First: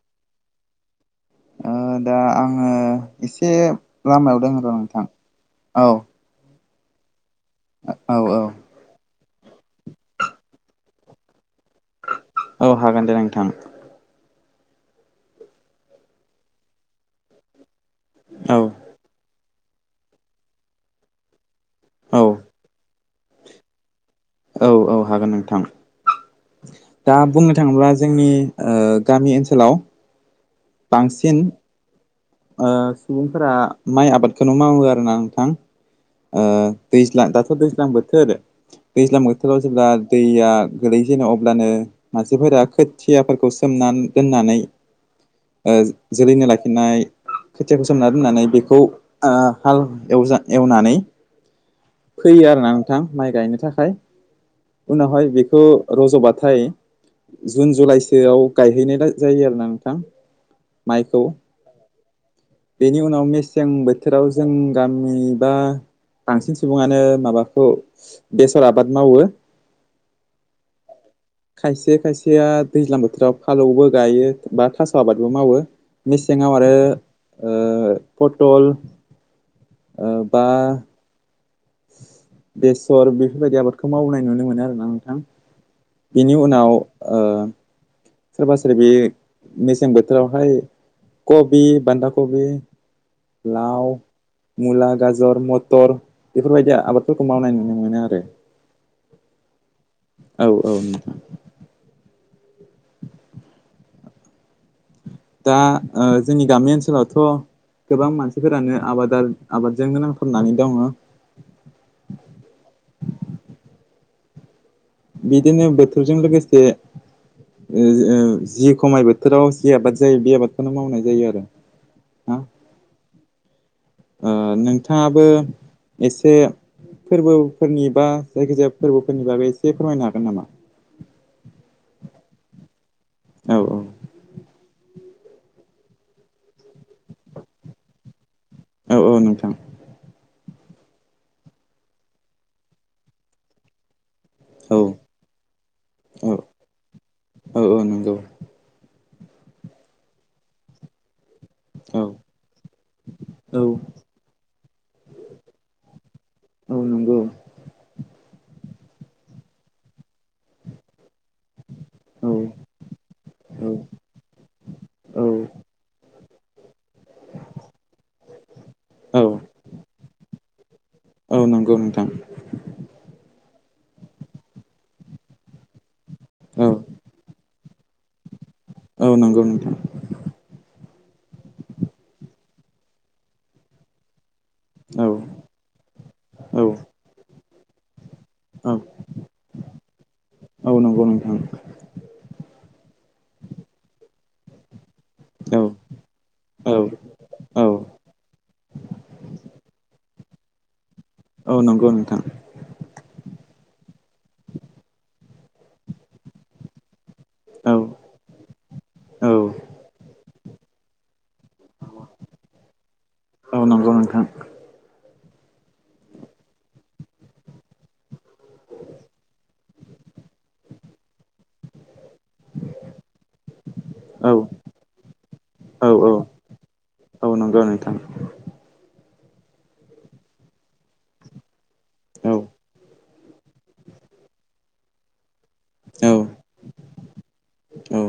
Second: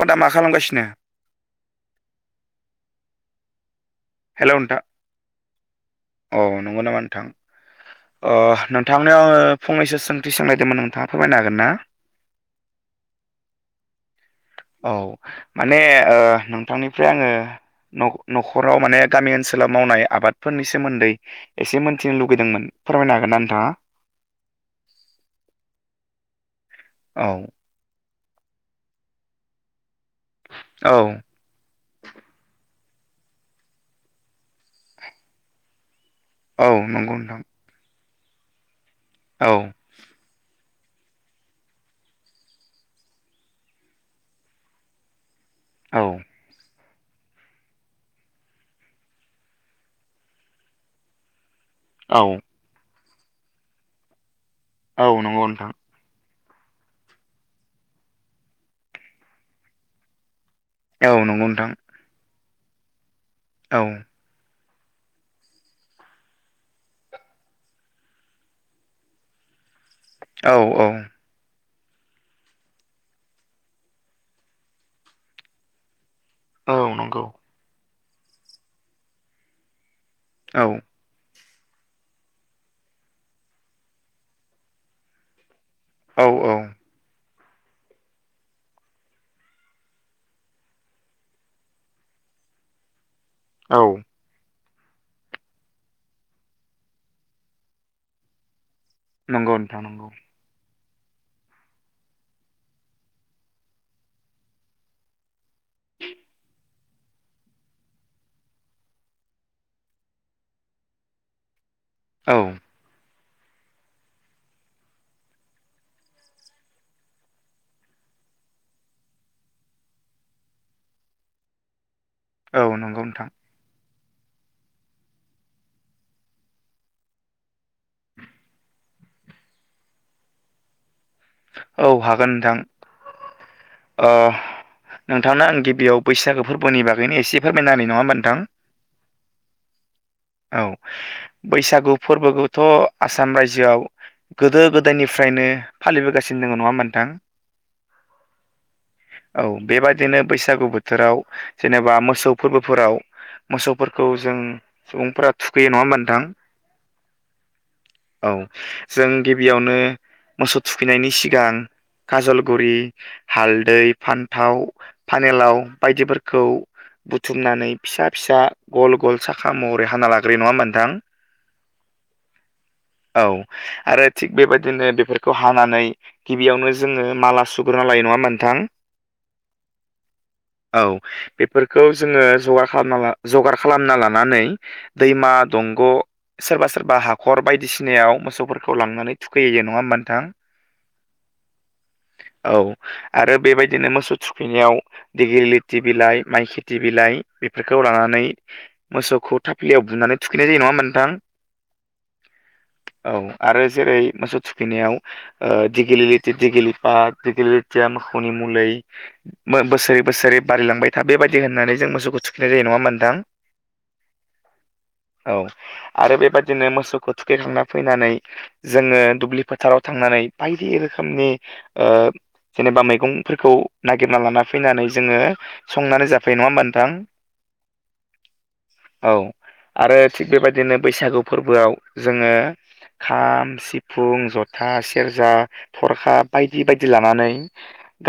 अ दा मा खालामगासिनो दा आङो एसे लामायाव दङ र नोंथां औ औ नंगौ नामा नोंथां औ औ नोंथांनियाव आङो फंनैसो सोंथि सोंनायदोंमोन नोंथाङा फोरमायनो हागोन ना औ हागोन दे नोंथां औ माने ओ नोंथांनिफ्राय आङो औ न'खराव माने गामि ओनसोलाव मावनाय आबादफोरनि सोमोन्दै एसे मोनथिनो औ लुगैदोंमोन फोरमायनो हागोन ना नोंथाङा औ औ हागोन नोंथां दा औ बुंनो थाङोब्ला जोंनि गामि ओनसोलाव औ बांसिन ओ सुबुंफोरा माइ आबादखौनो मावो आरोना नोंथां ओ औ नंगौ दैज्ला नोंथां दाथ' दैज्लां बोथोर दैज्लां औ बोथोराव जेब्ला दैया गोलै जेनो अब्लानो मानसिफोरा खोथियाफोरखौ सोमना दोननानै ओ औ जोलैनो लाखिनाय खोथियाखौ सोमना दोननानै बेखौ हाल एवज एवनानै औ फैयो आरोना नोंथां माइ गायनो थाखाय औ उनावहाय नंगौ बेखौ नोंथां रज'बाथाय जुन जुलाइसोआव गायहैनाय जायो आरोना नोंथां औ माइखौ नंगौ नोंथां बेनि उनाव मेसें औ बोथोराव जों गामि बा बांसिन सुबुङानो माबाखौ बेसर आबाद मावो औ औ खायसे खायसेया दैज्लां बोथोराव फालौबो गायो बा थास' आबादबो मावो मेसेङाव औ नंगौ आरो पटल बा औ बेसर बेफोरबायदि आबादखौ मावनाय नुनो मोनो आरोना नोंथां औ बिनि औ उनाव ओ सोरबा सोरबि मेसें बोथोरावहाय कबि बान्दा कबि ला औ मुला गाजर मटर बेफोरबायदि आबादफोरखौ मावनाय नुनो मोनो आरो नंगौ नोंथां औ औ नोंथां दा ओ जोंनि गामि ओनसोलावथ' गोबां मानसिफोरानो आबाद आबादजोंनो नांथाबनानै दङ औ बिदिनो बोथोरजों लोगोसे जि खमाय बोथोराव जि आबाद जायो बे आबादखौनो मावनाय जायो आरो ना औ नंगौ नोंथां ओ नोंथाङाबो एसे फोरबोफोरनि बा जायखिजाया फोरबोफोरनि बागै एसे फोरमायनो हागोन नामा औ हागोन नोंथां औ औ। नोंथांनो आं गिबियाव बैसागो फोरबोनि बागैनो एसे फोरमायना होनि नङा होमबा नोंथां। औ औ नोंथां। औ बैसागु फोरबोखौथ' आसाम रायजोआव गोदो औ गोदायनिफ्रायनो औ फालिबोगासिनो दङ नङा होमबा नोंथां। औ औ नंगौ। औ बेबादिनो बैसागु बोथोराव जेनेबा औ मोसौ फोरबोफोराव औ मोसौफोरखौ खौ जों सुबुंफोरा थुखैयो नङा होमबा नोंथां औ नंगौ औ। जों गिबियावनो मोसौ थुखैनायनि सिगां औ काजलगुरि हालद औ दै, फान्थाव, औ फानिलाव बायदिफोरखौ बुथुमनानै फिसा फिसा गल गल औ साखा महरै हाना लाग्रो नङा ओमबा नोंथां। औ नंगौ नोंथां। औ आरो थिग बेबायदिनो बेफोरखौ हानानै औ गिबियावनो जोङो माला सु ग्रोना लायो नङा नोंथां। औ नंगौ नोंथां। औ बेफोरखौ जोङो जगार खालामना जगार खालामना लानानै औ दैमा दंग' औ सोरबा सोरबा हाखर बायदिसिनायाव मोसौ औ गथ'फोरखौ लांनानै थुखैयो जे नङा होमबा नोंथां। औ नंगौ नोंथां औ आरो बेबायदिनो मोसौ थुखैनायाव औ दिडिलिरथि बिलाइ माइ औ खेथि बिलाइ औ बेफोरखौ लानानै मोसौखौ थाफ्लियाव बुनानै थुखैनाय जायो नङा होनबा नोंथां। औ नंगौ नोंथां। औ आरो जेरै मोसौ थुखैनायाव दिगिलि दिगिलि पा औ दिगिलिथिया मोसौनि मुलै औ बोसोरै बोसोरै बारलांबाय। दा बेबायदि होननानै जों मोसौखौ थुखैनाय जायो नङा नोंथां। औ नंगौ नोंथां औ नंगौ नोंथां औ आरो बेबायदिनो मोसौखौ थुखैखांना फैनानै जोङो दुब्लि फोथाराव थांनानै बायदि रोखोमनि जेनेबा मैगंफोरखौ नागिरना औ लाना फैनानै जोङो औ संनानै जाफै नङा होमबा नोंथां। औ नंगौ नोंथां। औ आरो थिग बेबायदिनो बैसागु फोरबोआव जोङो खाम, सिफुं, जथा, सेरजा, थरखाब बायदि बायदि लानानै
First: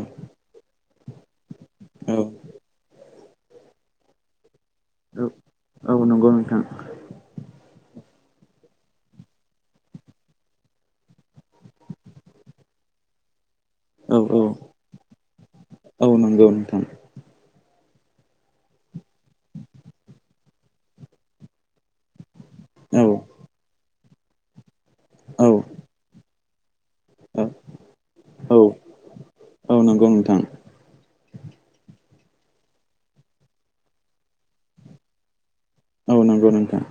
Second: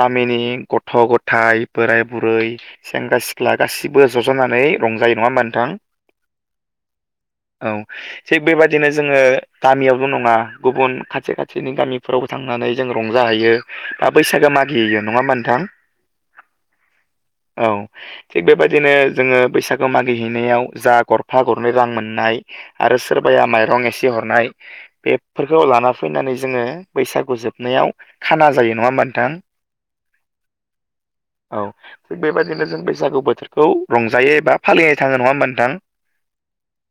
गामिनि गथ' गथाइ बोराय बुरै सेंग्रा सिख्ला गासिबो जज'नानै रंजायो नङा होमबा नोंथां। औ औ नंगौ नोंथां औ थिग बेबायदिनो जोङो गामियावल' नङा गुबुन खाथि खाथिनि गामिफोरावबो थांनानै जों रंजाहैयो। मा औ बैसागो मागियो नङा होमबा नोंथां। औ नंगौ नोंथां। औ। थिग बेबायदिनो जोङो बैसागु मागिहैनायाव जा गरफा गरनै रां मोननाय। आरो सोरबाया माइरं एसे हरनाय औ बेफोरखौ नंगौ लाना फैनानै जोङो बैसागु जोबनायाव खाना जायो नङा होमबा नोंथां। औ नंगौ नोंथां। औ। थिग बेबायदिनो जों बैसागु बोथोरखौ रंजायो एबा फालिनाय थाङो नङा होमबा नोंथां। औ नोंथां।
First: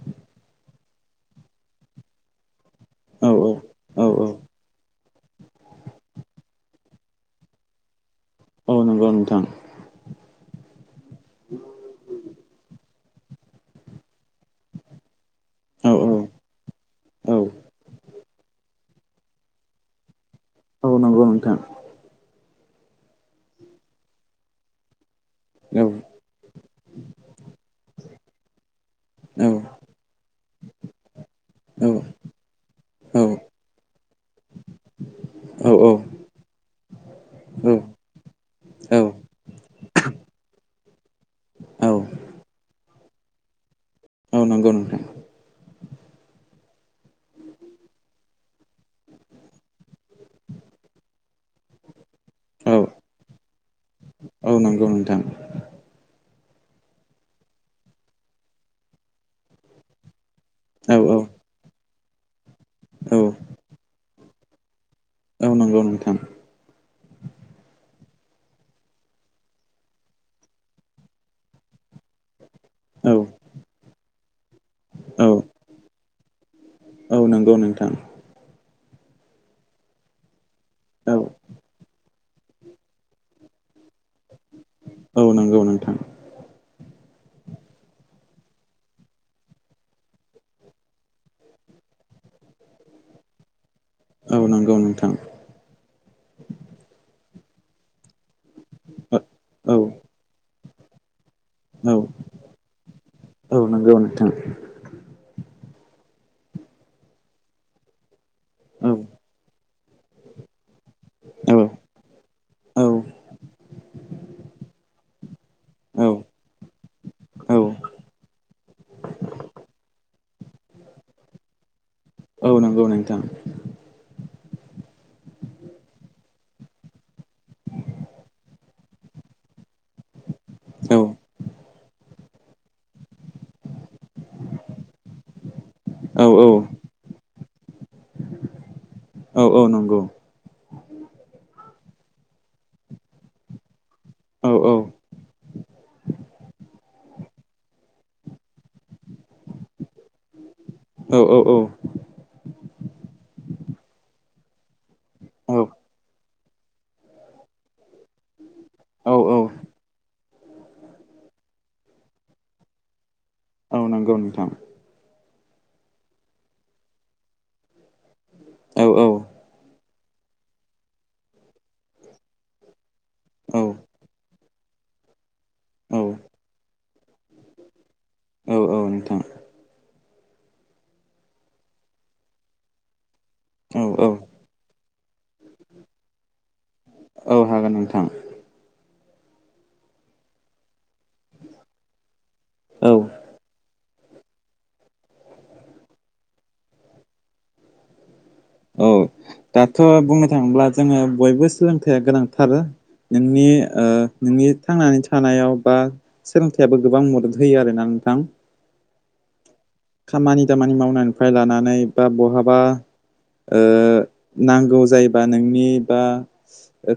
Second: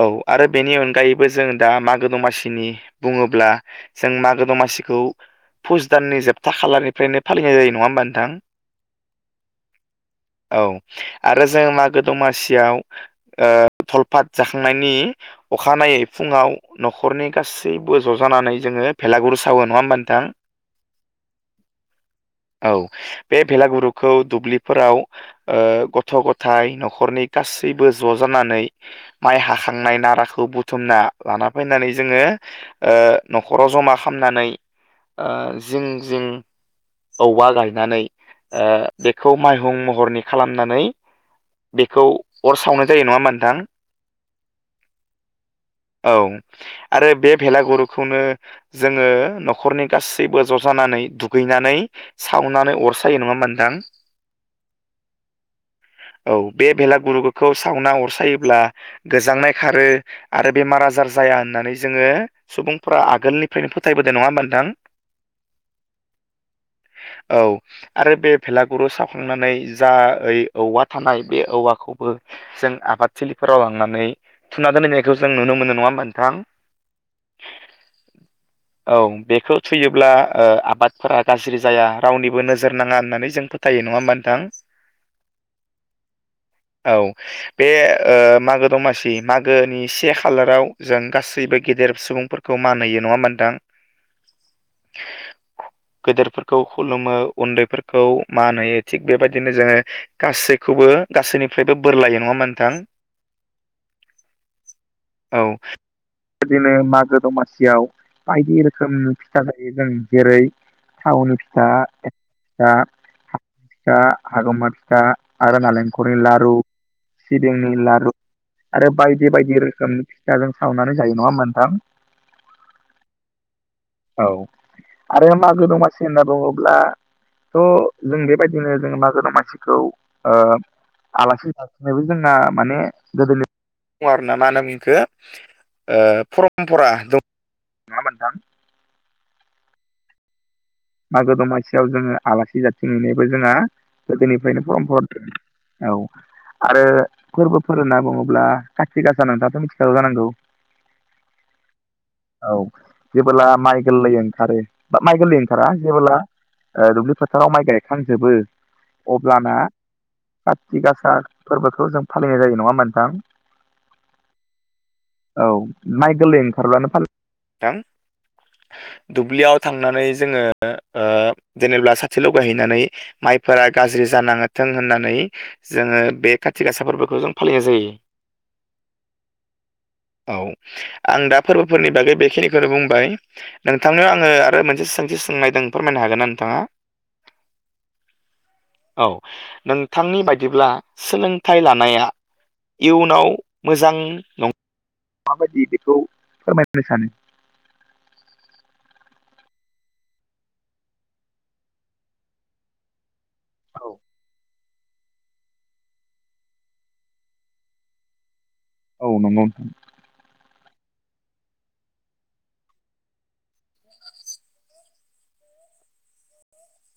औ आरो बेनि अनगायै बो जों दा मागो दमासिनि औ बुङोब्ला औ जों औ मागो दमासिखौ फुस दाननि जोबथा खालारनिफ्रायनो फालिनाय जायो नङा होमबा नोंथां। औ नंगौ नोंथां। औ आरो जों मागो दमासियाव ओ धलपात जाखांनायनि औ अखानायै फुङाव नखरनि औ गासैबो ज' जानानै जोङो भेलागुरु सावो नङा ओमबा नोंथां? औ नंगौ नोथां। औ बे भेलागुरुखौ दुब्लिफोराव ओ औ गथ' गथाइ नखरनि गासैबो ज' जानानै माइ औ हाखांनाय नाराखौ बुं थुमना लाना औ फैनानै जोङो ओ औ नखराव जमा खामनानै ओ जों जों औवा गायनानै ओ औ बेखौ माइहुं महरनि खालामनानै औ बेखौ अर सावनाय जायो नङा ओमबा नोंथां औ नंगौ नोंथां औ आरो बे भेलागुरुखौनो जोङो नखरनि गासैबो ज जानानै दुगैनानै औ सावनानै अरसायो नङा ओमबा नोंथां? औ नंगौ नोंथां। औ बे बेलागुरुखौ सावना अरसायोब्ला गोजांनाय खारो आरो बेमार औ आजार औ जाया होननानै जोङो सुबुंफोरा औ आगोलनिफ्रायनो फोथायबोदो नङा ओमबा नोंथां? औ नंगौ नोंथां। औ आरो बे भेलागुरु सावखांनानै जा ओइ औवा थानाय बे औवाखौबो जों औ आबाद थिलिफोराव लांनानै थुना दोनहैनाय खौ जों नुनो मोनो नङा ओमबा नोंथां? औ नंगौ नोंथां। औ बेखौ थुयोब्ला ओ औ आबादफोरा गाज्रि जाया रावनिबो नोजोर नाङा होननानै जों फो थायो नङा ओमबा नोंथां? औ नंगौ। नोंथां औ बे ओ मागो दमासि मागोनि से खालाराव जों गासैबो गेदेर सुबुंफोरखौ मान होयो नङा ओमबा नोंथां? औ नंगौ। नोंथां गेदेरफोरखौ खुलुमो उन्दैफोरखौ मान होयो थिग बेबायदिनो औ जोङो गासैखौबो गासैनिफ्रायबो बोर लायो नङा ओमबा नोंथां? औ नंगौ नोंथां औ बिदिनो मागो दमासियाव बायदि औ रोखोमनि फिथा जायो जों जेरै थावनि औ नंगौ नोंथां औ फिथाया फिथा हारुमा फिथा आरो नालेंखरनि लारु औ सिबिंनि लारु आरो बाय दि बायदि रोखोम फिथाजों सावनानै जायो नङा ओमबा नोंथां? औ औ नोंथां। औ आरो मागो दमासि होनना बुङोब्ला थ' जों बेबायदिनो जों मागो दमासिखौ ओ आलासि जासिनोबो जोंना माने गोदोनि दङ आरोना मा होनोमोन इखो ओ परमपरा दं नङा ओमबा नोंथां? औ औ नंगौ। मागो दमासियाव जोङो आलासि जाबथिंहैनायबो जोंहा औ गोदोनिफ्रायनो औ परमप [unintelligible] औ आरो फोरबोफोर होनना बुङोब्ला खाथि गासा नोंथाङाथ' मिथिखागौ जानांगौ? औ औ औ औ जेबोला माइ गोरलै ओंखारो बा माइ गोरलै ओं औ फोरा जेबोला दुब्लि फोथाराव माइ गायखांजोबो औ औ अब्लाना काति गासा फोरबोखौ जों फालिनाय जायो नङा होनबा नोंथां। औ नंगौ नोंथां औ माइ गोरलै ओंखारब्लानो [unintelligible] नोंथां। औ औ दुब्लियाव थांनानै जोङो ओ जेनेबा साथि लगायहैनानै औ माइफोरा गाज्रि जानाङाथों होननानै औ जोङो बे कथि गासा फोरबोखौ जों फालिनाय जायो औ औ नोंथां। औ आं दा फोरबोफोरनि बागै बेखिनिखौनो बुंबाय। औ नोंथांनो औ आङो आरो मोनसे सोंथि सोंलनायदों फोरमायनो हागोन ना नोंथांङा नंगौ नोंथां औ नोंथांनि बायदिब्ला सोलोंथाइ लानाया औ इयुनाव मोजां नंङा माबायदि बेखौ फोरमायहरनो सानो औ दाथ' बुंनो थांङोब्ला जोंङो बयबो सोलोंथाइया गोनांथार नोंनि औ नोंनि थांनानै थानायाव बा सोलोंथाइयाबो गोबां मदद होयो आरोना नोंथां औ नंगौ नोंथां खामानि दामानि मावनायनिफ्राय लानानै बा बहाबा ओ नांगौ जायोबा नोंनि बा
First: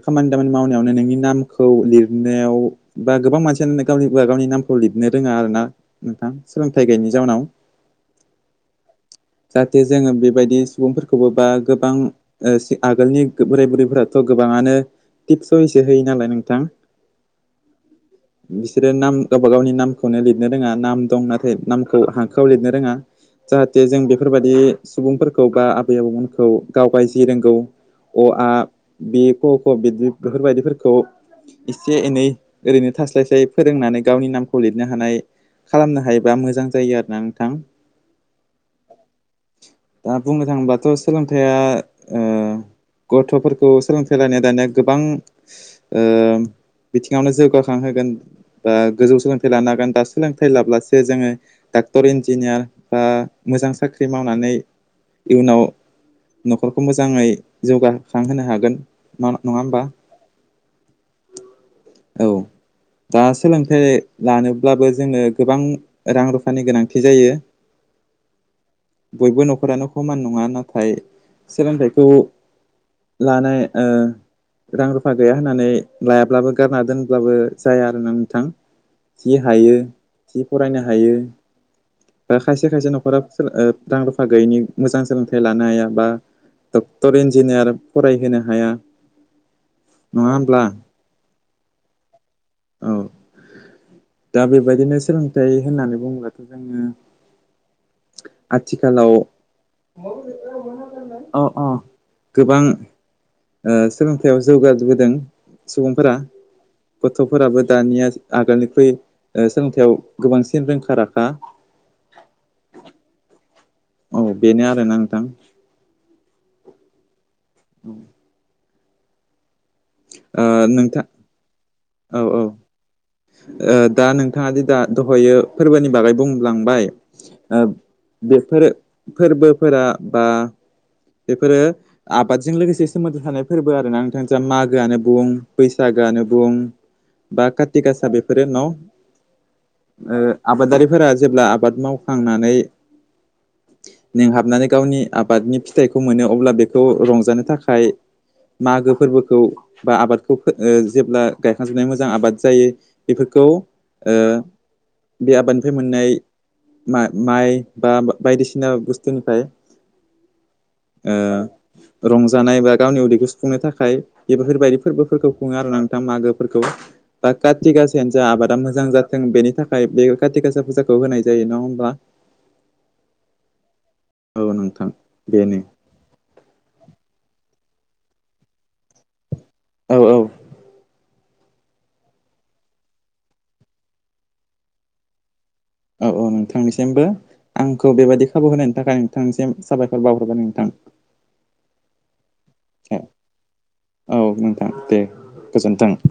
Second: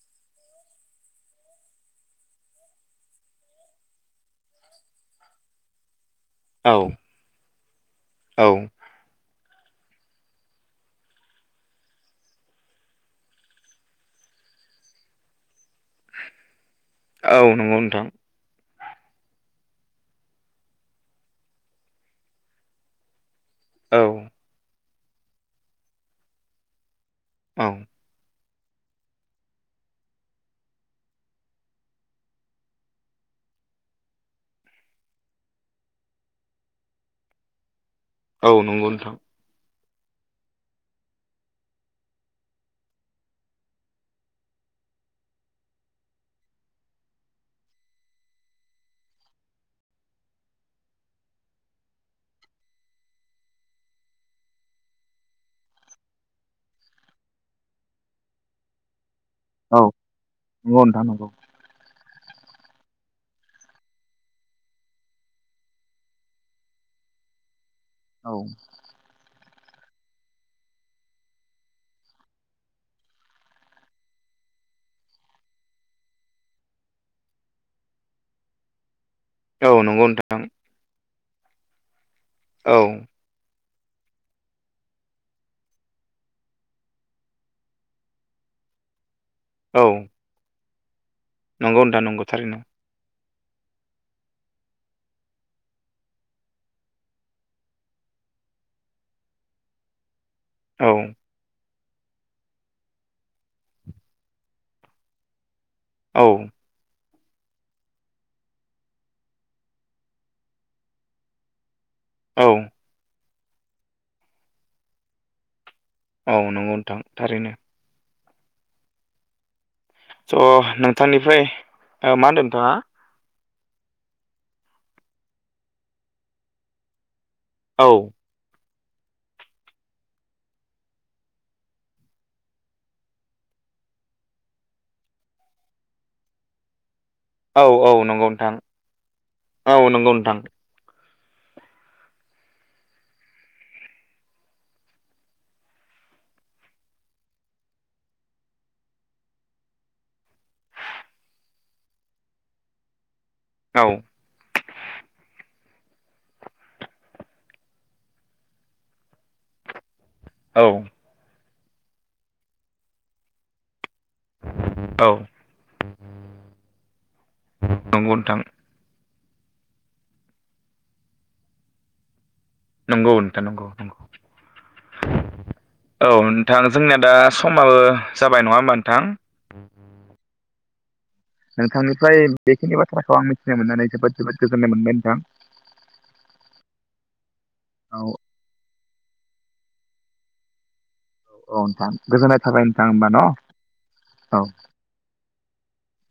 खामानि दामानि मावनायावनो नोंनि नामखौ लिरनायाव बा गोबां मानसियानो गावनिा गावनि नामखौ लिरनो रोंङा आरो ना नोंथां औ सोलोंथाइ गैयैनि जाउनाव औ जाहाथे जोंङो बेबायदि सुबुंफोरखौबो बा गोबां ओ आगोलनि बोराय बुरैफोराथ' गोबाङानो टिप सुइसो होयो नालाय नोंथां औ नंगौ नोंथां। बिसोरो नाम गावबा गावनि नामखौनो लिरनो रोङा नाम दं नाथाय नामखौ हांखोआव लिरनो रोङा जाहाथे जों औ बेफोरबायदि सुबुंफोरखौ बा आबै आबौमोनखौ गावबाय दि रोंगौ औ अ आ बे क ख बिदि बेफोरबायदिफोरखौ एसे एनै ओरैनो थास्लायस्लाय फोरोंनानै गावनि नामखौ लिरनो हानाय खालामनो हायोबा मोजां जायो आरोना नोंथां औ नंगौ नोंथां दा बुंनो थाङोबाथ' सोलोंथाइया गथ'फोरखौ सोलोंथाइ लानाया दानिया गोबां बिथिङावनो जौगाखांहोगोन ओ बा गोजौ सोलोंथाइ लानो हागोन दा सोलोंथाइ लाब्लासो जोङो डाक्टर इन्जिनियार बा मोजां साख्रि मावनानै इयुनाव न'खरखौ मोजांङै जौगाखांहोनो हागोन मा नंङा औ होमबा नंगौ नोंथां नंगौ औ दा सोलोंथाइ लानोब्लाबो जोंङो गोबां रां रुफानि गोनांथि जायो औ बयबो न'खरानो खमान नंङा नाथाय सोलोंथाइखौ लानाय ओ रां रुफा गैया होननानै लायाब्लाबो गारना दोनब्लाबो जाया आरोना नोंथां थि औ हायो नंगौ नोंथां थि फरायनो हायो खायसे औ खायसे न'खरा रां रुफा गैयिनि मोजां सोलोंथाइ लानो हायाबा डक्टर इन्जिनियार फरायहोनो हाया औ नंङा होमब्ला नंगौ नोंथां नंगौ थारैनो औ दा बेबायदिनो सोलोंथाइ होननानै बुङोब्लाथ जोङो आथिखालाव औ औ औ गोबां सोलोंथायाइयाव जौगाबोदों सुबुंफोरा औ गथ'फोराबो दानिया आगोलनिख्रुइ सोलोंथाइयाव गोबांसिन रोंखा राखा औ औ बेनो आरोना नोंथां औ नंगौ नोंथां थारैनो उम ओ स' नोंथां नोंथांनिफ्राय ओ औ मा होनदों औ नोंथाङा ओ दा नोंथाङा दि दा दहयो फोरबोनि बागै बुंलांबाय ओ औ बेफोर फोरबोफोरा बा बेफोरो आबादजों लोगोसे सोमोन्दो थानाय फोरबो आरोना नोंथां जा मागोआनो बुं बैसागोआनो बुं बा औ काति औ गासा नंगौ बेफोरो नोंथां न' औ नंगौ ओ नोंथां आबादारिफोरा जेब्ला आबाद मावखांनानै मेंहाबनानै गावनि आबादनि फिथाइखौ मोनो अब्ला बेखौ रंजानो थाखाय मागो फोरबोखौ बा आबादखौ जेब्ला गायखां जोबनाय मोजां आबाद जायो बेफोरखौ औ ओ बे आबादनिफ्राय मोननाय मा माइ बा बायदिसिना बुस्थुनिफ्राय औ ओ रंजानाय बा गावनि उदैखौ सुफुंनो थाखाय बेफोरबायदि औ फोरबोफोरखौ खुङो आरोना नोंथां मागोफोरखौ बा काति नंगौ गासायानो जा नोंथां आबादा मोजां जा जों बेनि थाखाय बे काथि गासा फुजाखौ होनाय जायो नङा ओमबा नंगौ नोंथां नंगौ नंगौ। औ नोंथां बेनो औ नोंथां जोंनिया दा समाबो जाबाय नङा ओमबा नोंथां औ औ नोंथांनिफ्राय बेखिनि बाथ्राखौ आं मिथिनो मोननानै जोबोद जोबोद गोजोननाय मोनबाय नोंथां औ औ नोंथांनिसिमबो आंखौ औ बेबायदि खाबु होनायनि थाखाय नोंथांसिम साबायखर बावहरबाय नोंथां। औ नोंथां गोजोननाय थाबाय नोंथां होमबा न' औ औ नोंथां दे गोजोन्थों।